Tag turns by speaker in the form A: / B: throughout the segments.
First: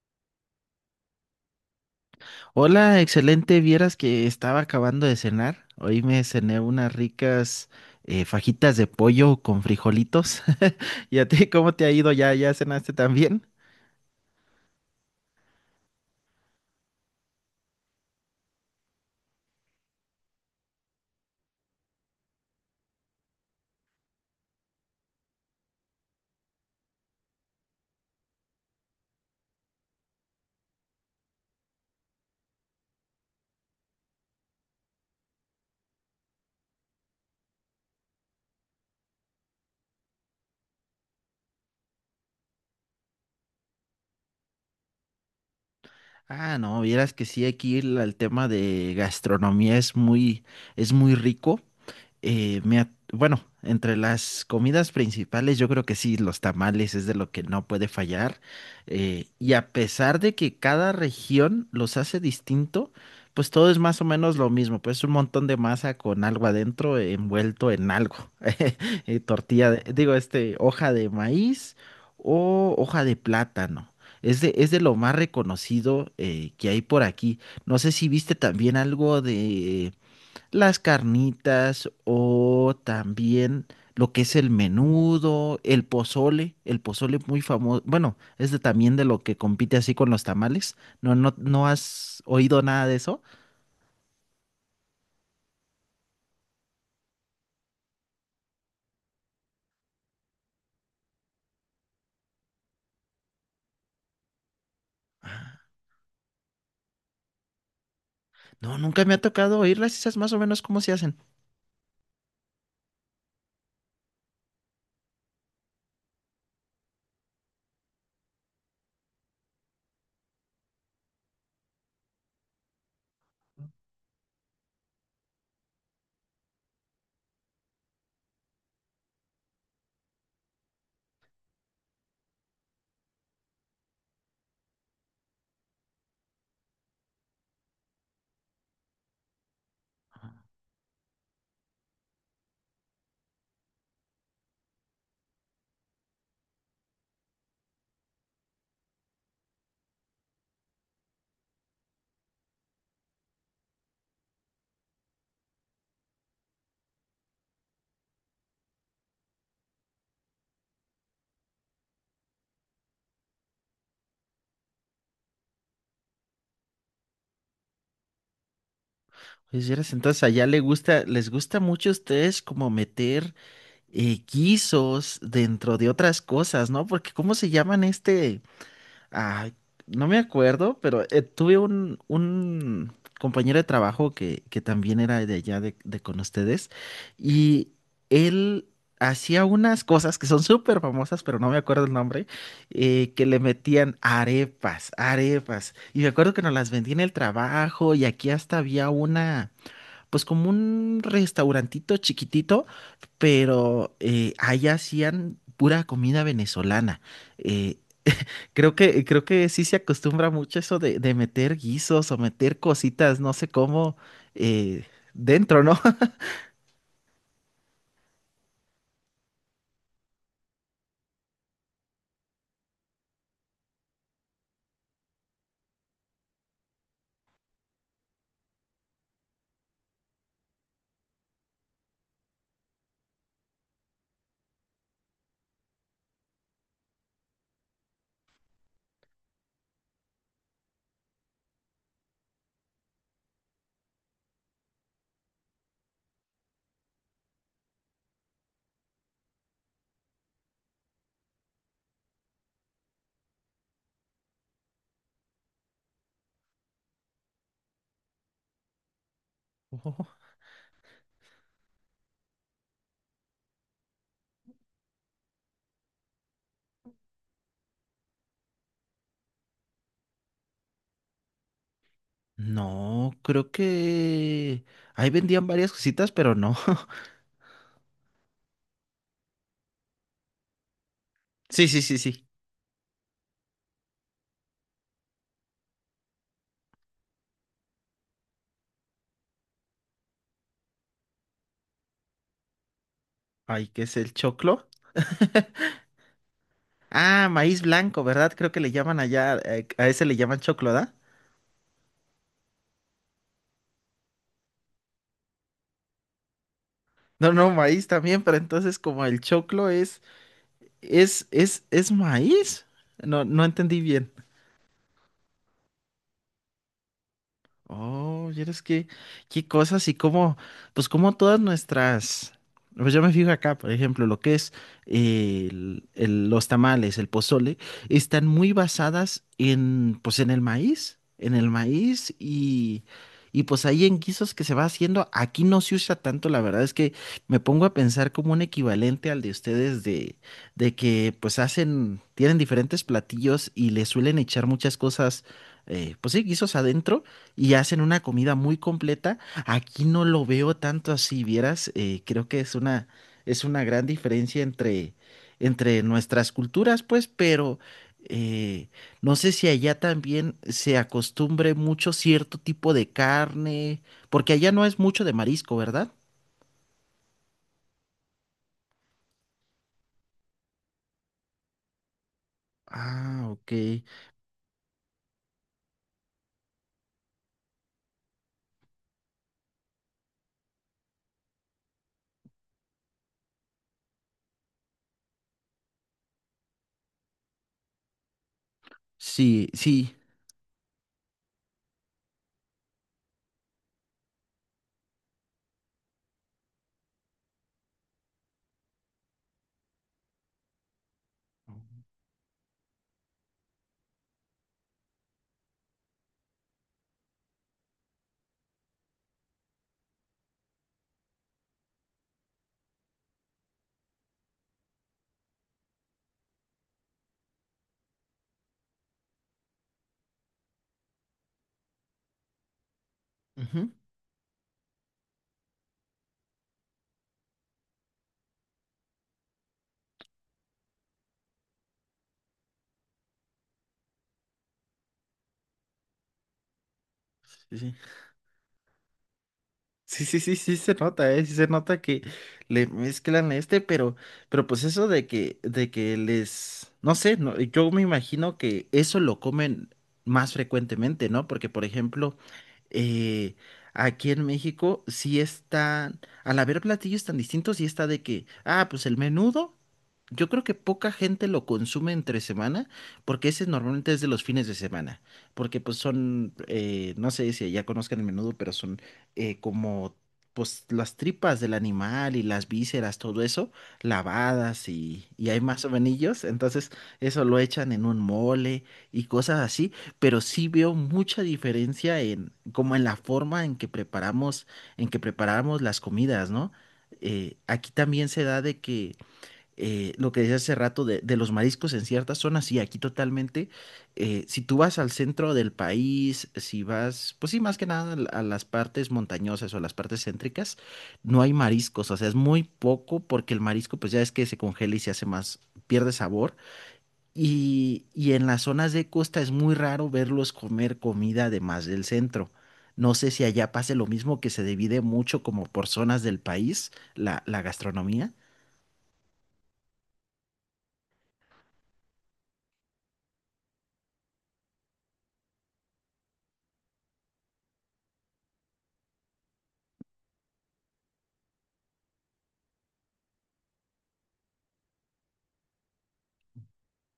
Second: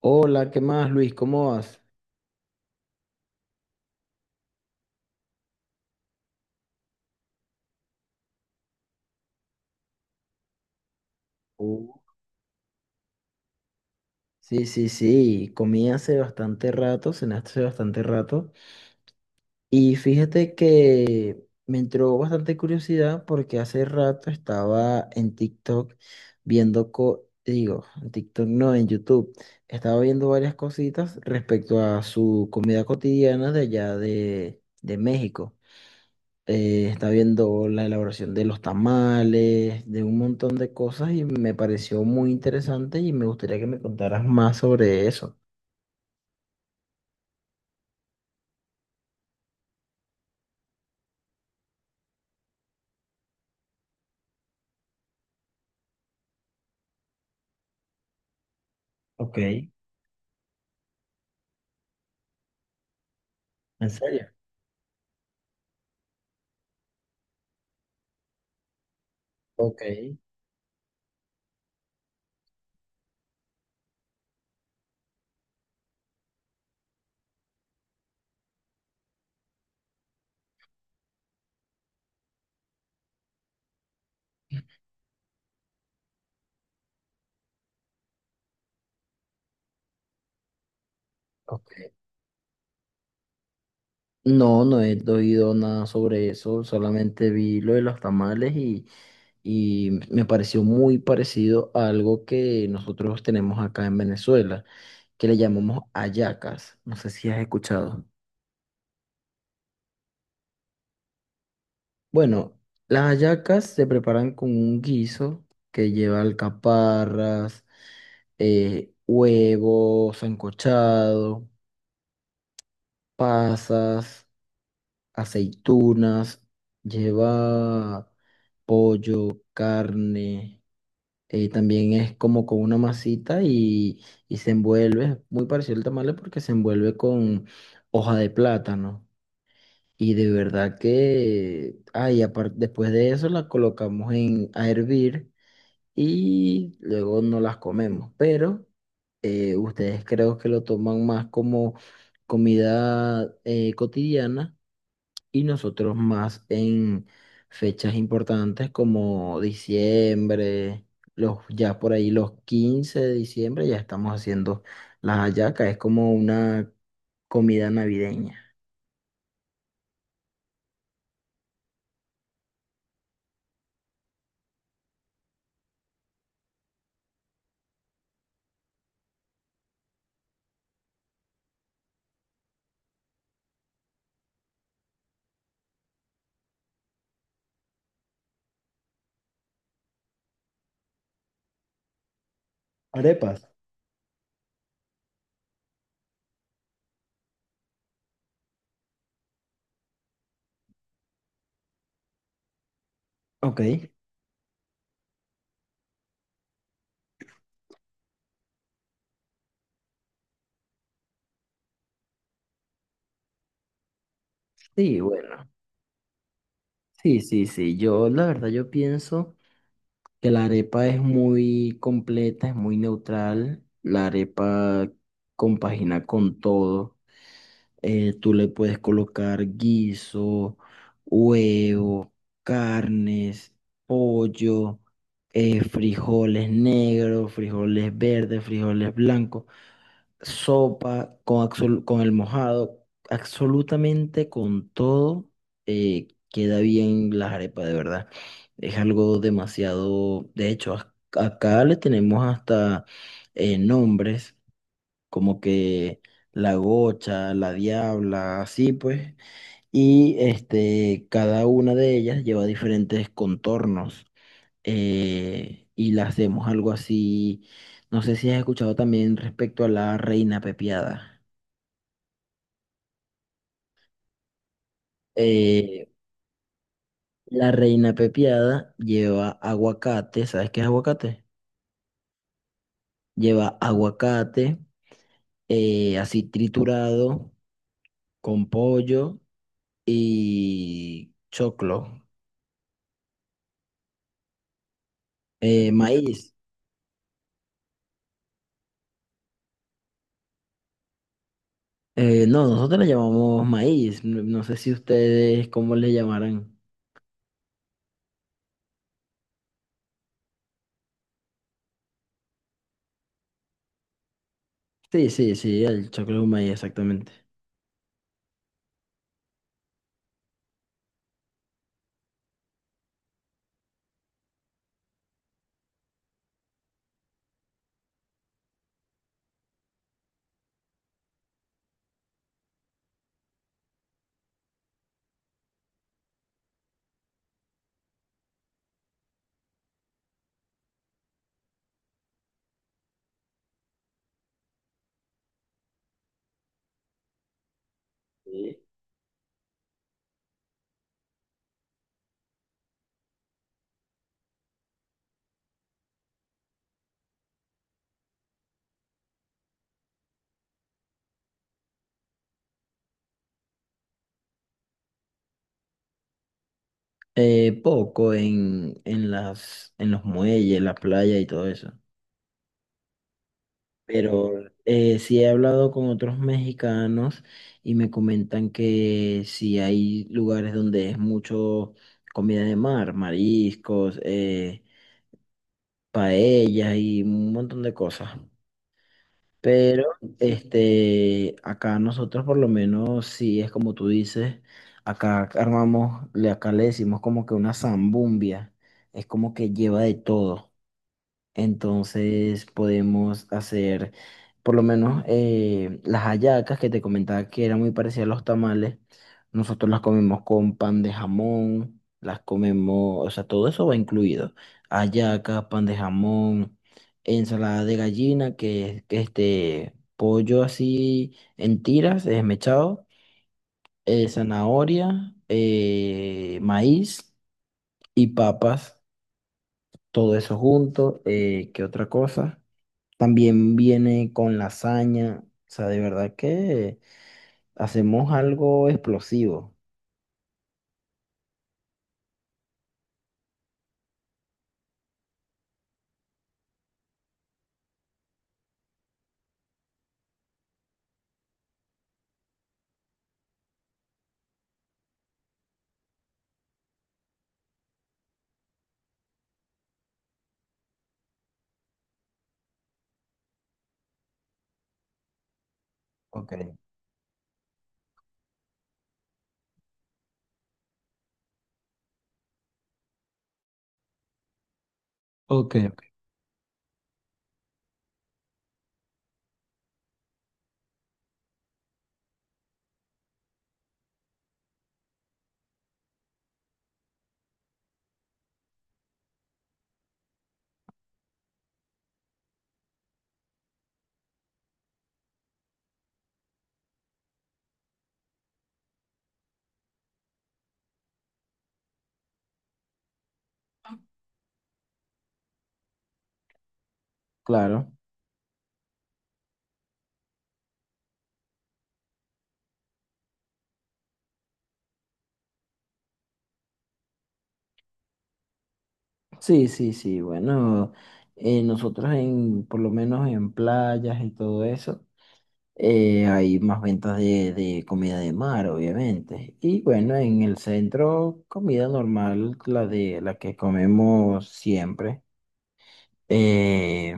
A: Hola, ¿qué más, Luis? ¿Cómo vas?
B: Hola, excelente. Vieras que estaba acabando de cenar. Hoy me cené unas ricas fajitas de pollo con frijolitos. ¿Y a ti cómo te
A: Uh,
B: ha ido? ¿Ya cenaste también?
A: Sí, sí, sí, comí hace bastante rato, cené hace bastante rato. Y fíjate que me entró bastante curiosidad porque hace rato estaba en TikTok viendo, digo, en TikTok no, en YouTube. Estaba viendo varias cositas respecto a su comida cotidiana de allá de México. Está viendo la elaboración de los tamales, de un montón de cosas y me pareció muy interesante y me gustaría que me contaras más sobre eso.
B: Ah, no, vieras que sí, aquí el tema de gastronomía es es muy rico. Bueno, entre las comidas principales, yo creo que sí, los tamales es de lo que no puede fallar.
A: Ok,
B: Y a
A: ¿en
B: pesar de que cada región los hace distinto, pues todo es más o
A: serio?
B: menos lo mismo. Pues un montón de masa con algo adentro, envuelto en algo. Tortilla,
A: Ok,
B: digo, este, hoja de maíz o hoja de plátano. Es de lo más reconocido que hay por aquí. No sé si viste también algo de las carnitas o también lo que es el menudo, el pozole muy famoso. Bueno, es de, también de lo que compite así con los tamales. No, no, ¿no
A: ok.
B: has oído nada de eso?
A: No, no he oído nada sobre eso, solamente vi lo de los tamales y me pareció muy parecido a algo que nosotros tenemos acá en Venezuela, que le llamamos hallacas. No sé si has escuchado.
B: No, nunca me ha tocado oírlas. ¿Y sabes más o menos cómo se hacen?
A: Bueno, las hallacas se preparan con un guiso que lleva alcaparras, huevos sancochado, pasas, aceitunas, lleva pollo, carne, también es como con una masita y se envuelve, muy parecido al tamale porque se envuelve con hoja de plátano. Y de verdad que, ay, aparte, después de eso la colocamos en, a hervir. Y luego no las comemos. Pero ustedes creo que lo toman más como comida cotidiana y nosotros más en fechas importantes como diciembre, los, ya por ahí los 15 de diciembre ya estamos haciendo las hallacas, es como una comida navideña.
B: Pues vieras, entonces allá le gusta, les gusta mucho a ustedes como meter guisos dentro de otras cosas, ¿no? Porque ¿cómo se llaman este? Ay, no me acuerdo, pero tuve un compañero de trabajo que también era de allá de con ustedes y él hacía unas cosas que son súper famosas, pero no me acuerdo el nombre, que le
A: Arepas.
B: metían arepas, arepas. Y me acuerdo que nos las vendía en el trabajo y aquí hasta había una, pues como un restaurantito chiquitito,
A: Ok,
B: pero ahí hacían pura comida venezolana. Eh, Creo que, creo que sí se acostumbra mucho eso de meter guisos o meter cositas, no sé cómo, eh,
A: sí, bueno,
B: dentro, ¿no?
A: sí, sí, sí, yo la verdad yo pienso que la arepa es muy completa, es muy neutral, la arepa compagina con todo, tú le puedes colocar guiso, huevo, carnes, pollo, frijoles negros, frijoles verdes, frijoles blancos, sopa con, con el mojado, absolutamente con todo, queda bien las arepas, de verdad. Es algo demasiado, de hecho, acá le tenemos hasta nombres como que la Gocha, la Diabla, así pues,
B: Ujú.
A: y este, cada una de ellas lleva diferentes contornos, y la hacemos algo así, no sé si has escuchado también respecto a la Reina Pepiada.
B: No, creo que ahí vendían varias
A: Eh,
B: cositas, pero no.
A: la Reina Pepiada lleva aguacate, ¿sabes qué es aguacate?
B: Sí, sí, sí, sí.
A: Lleva aguacate así triturado con pollo y choclo,
B: Ay, ¿qué es el choclo?
A: maíz.
B: Ah, maíz blanco, ¿verdad? Creo que le llaman allá, a ese le llaman choclo, ¿da?
A: No, nosotros le llamamos maíz. No, no sé si ustedes cómo le llamarán.
B: No, no, maíz también, pero entonces como el choclo es maíz. No, no entendí bien.
A: Sí, sí, sí, el choclo es un maíz, exactamente.
B: Oh, y eres que, qué cosas y cómo, pues como todas nuestras, pues yo me fijo acá, por ejemplo, lo que es los tamales, el pozole, están muy basadas en, pues en el maíz y pues ahí en guisos que se va haciendo, aquí no se usa tanto, la verdad es que me pongo a pensar como un equivalente al de ustedes de que pues hacen, tienen diferentes platillos y le suelen echar muchas cosas, pues sí, guisos adentro y hacen una comida muy
A: Sí.
B: completa. Aquí no lo veo tanto así, vieras, creo que es una gran diferencia entre, entre nuestras culturas, pues, pero eh, no sé si allá también se acostumbre mucho cierto tipo de carne, porque allá no es mucho de marisco, ¿verdad?
A: Poco en las, en los muelles, en la playa y todo eso.
B: Ah, ok.
A: Pero sí he hablado con otros mexicanos y me comentan que sí hay lugares donde es mucho comida de mar, mariscos, paellas y un montón de cosas.
B: Sí,
A: Pero
B: sí.
A: este, acá nosotros por lo menos, si es como tú dices, acá armamos, acá le decimos como que una zambumbia, es como que lleva de todo. Entonces podemos hacer por lo menos las hallacas que te comentaba que eran muy parecidas a los tamales. Nosotros las comemos con pan de jamón, las comemos, o sea, todo eso va incluido. Hallacas, pan de jamón, ensalada de gallina, que es que este pollo así en tiras, desmechado,
B: Ujú,
A: zanahoria, maíz y papas, todo eso junto. ¿Qué otra cosa? También viene con lasaña. O sea, de verdad que
B: sí, sí.
A: hacemos algo explosivo.
B: Sí, sí, sí, sí se nota, ¿eh? Sí se nota que le mezclan este, pero pues eso de que les, no sé, no, yo me imagino que eso lo comen más frecuentemente, ¿no? Porque, por ejemplo, eh, aquí en México sí están, al haber platillos tan distintos, sí está de que, ah, pues el menudo, yo creo que poca gente lo consume entre semana, porque ese normalmente es de los fines de semana, porque pues son,
A: Ok,
B: no sé si ya conozcan el menudo, pero son como pues las tripas del animal y las vísceras, todo eso, lavadas y hay
A: ok,
B: más
A: ok.
B: sovenillos, entonces eso lo echan en un mole y cosas así, pero sí veo mucha diferencia en como en la forma en que preparamos las comidas, ¿no? Aquí también se da de que lo que decía hace rato de los mariscos en ciertas zonas, y aquí totalmente. Si tú vas al centro del país, si vas, pues sí, más que nada a las partes montañosas o a las partes céntricas, no hay mariscos, o sea, es muy poco porque el marisco, pues ya es que se congela y se hace más, pierde sabor.
A: Claro.
B: Y en las zonas de costa es muy raro verlos comer comida además del centro. No sé si allá pase lo mismo, que se divide mucho como por zonas del país, la gastronomía.
A: Sí, sí, sí. Bueno, nosotros en, por lo menos en playas y todo eso, hay más ventas de comida de mar, obviamente. Y bueno, en el centro, comida normal, la de la que comemos siempre. Eh,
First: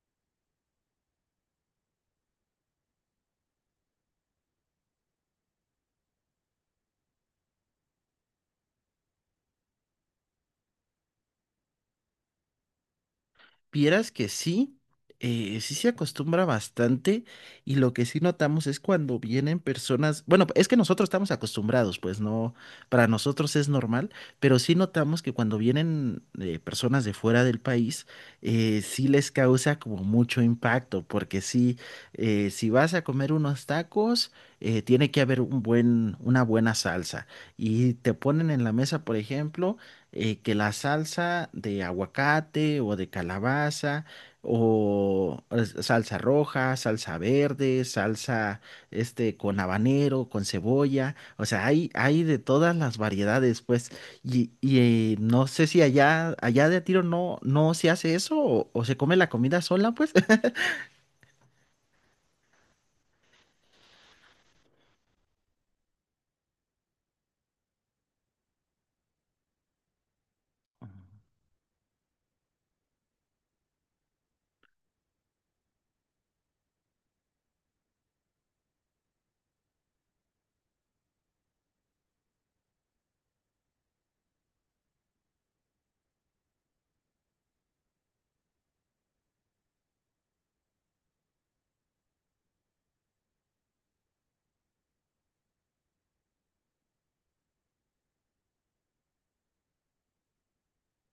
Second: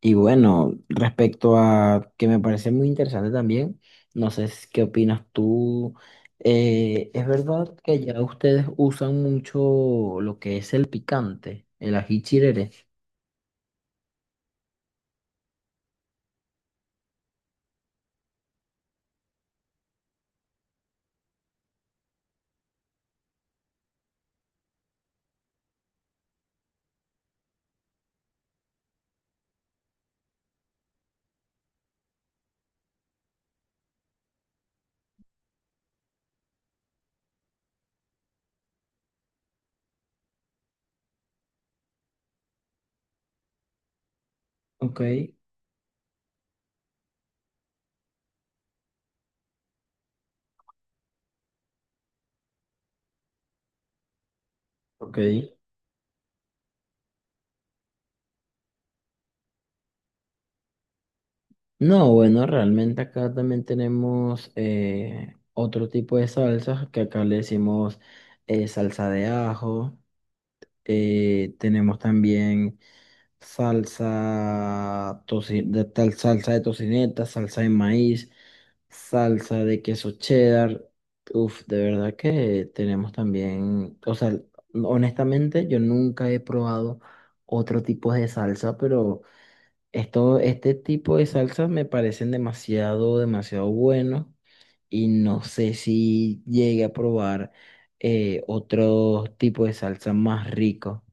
A: y bueno, respecto a que me parece muy interesante también, no sé si- qué opinas tú. Es verdad que ya ustedes usan mucho lo que es el picante, el ají chirere.
B: Vieras que sí, sí se acostumbra bastante y lo que sí notamos es cuando vienen personas, bueno, es que nosotros estamos acostumbrados, pues no, para nosotros es normal, pero sí notamos que cuando vienen personas de fuera del país, sí les causa como mucho impacto, porque sí, si vas a comer unos tacos, tiene que haber un buen, una buena salsa y te ponen en la mesa, por ejemplo que la salsa de aguacate o de calabaza
A: Ok,
B: salsa roja, salsa verde, salsa este con habanero, con cebolla, o sea, hay de todas las variedades, pues, y,
A: ok.
B: no sé si allá, allá de a tiro no, no se hace eso o se come la comida sola, pues,
A: No, bueno, realmente acá también tenemos otro tipo de salsas que acá le decimos salsa de ajo. Tenemos también. De tal salsa de tocineta, salsa de maíz, salsa de queso cheddar. Uf, de verdad que tenemos también, o sea, honestamente yo nunca he probado otro tipo de salsa, pero esto, este tipo de salsas me parecen demasiado, demasiado buenos y no sé si llegue a probar otro tipo de salsa más rico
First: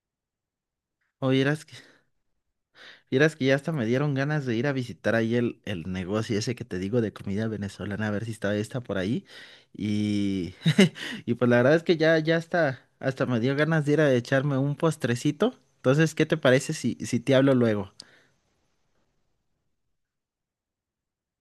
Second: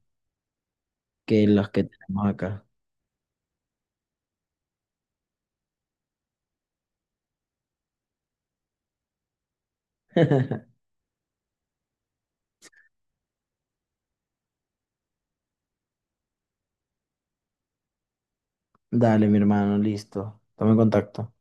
B: o
A: que
B: vieras.
A: los que tenemos acá.
B: Vieras que ya hasta me dieron ganas de ir a visitar ahí el negocio ese que te digo de comida venezolana, a ver si está esta por ahí. Y, y pues la verdad es que ya, ya hasta, hasta me dio ganas de ir a echarme un postrecito. Entonces, ¿qué te parece si, si te hablo luego?
A: Dale, mi hermano, listo. Toma en contacto.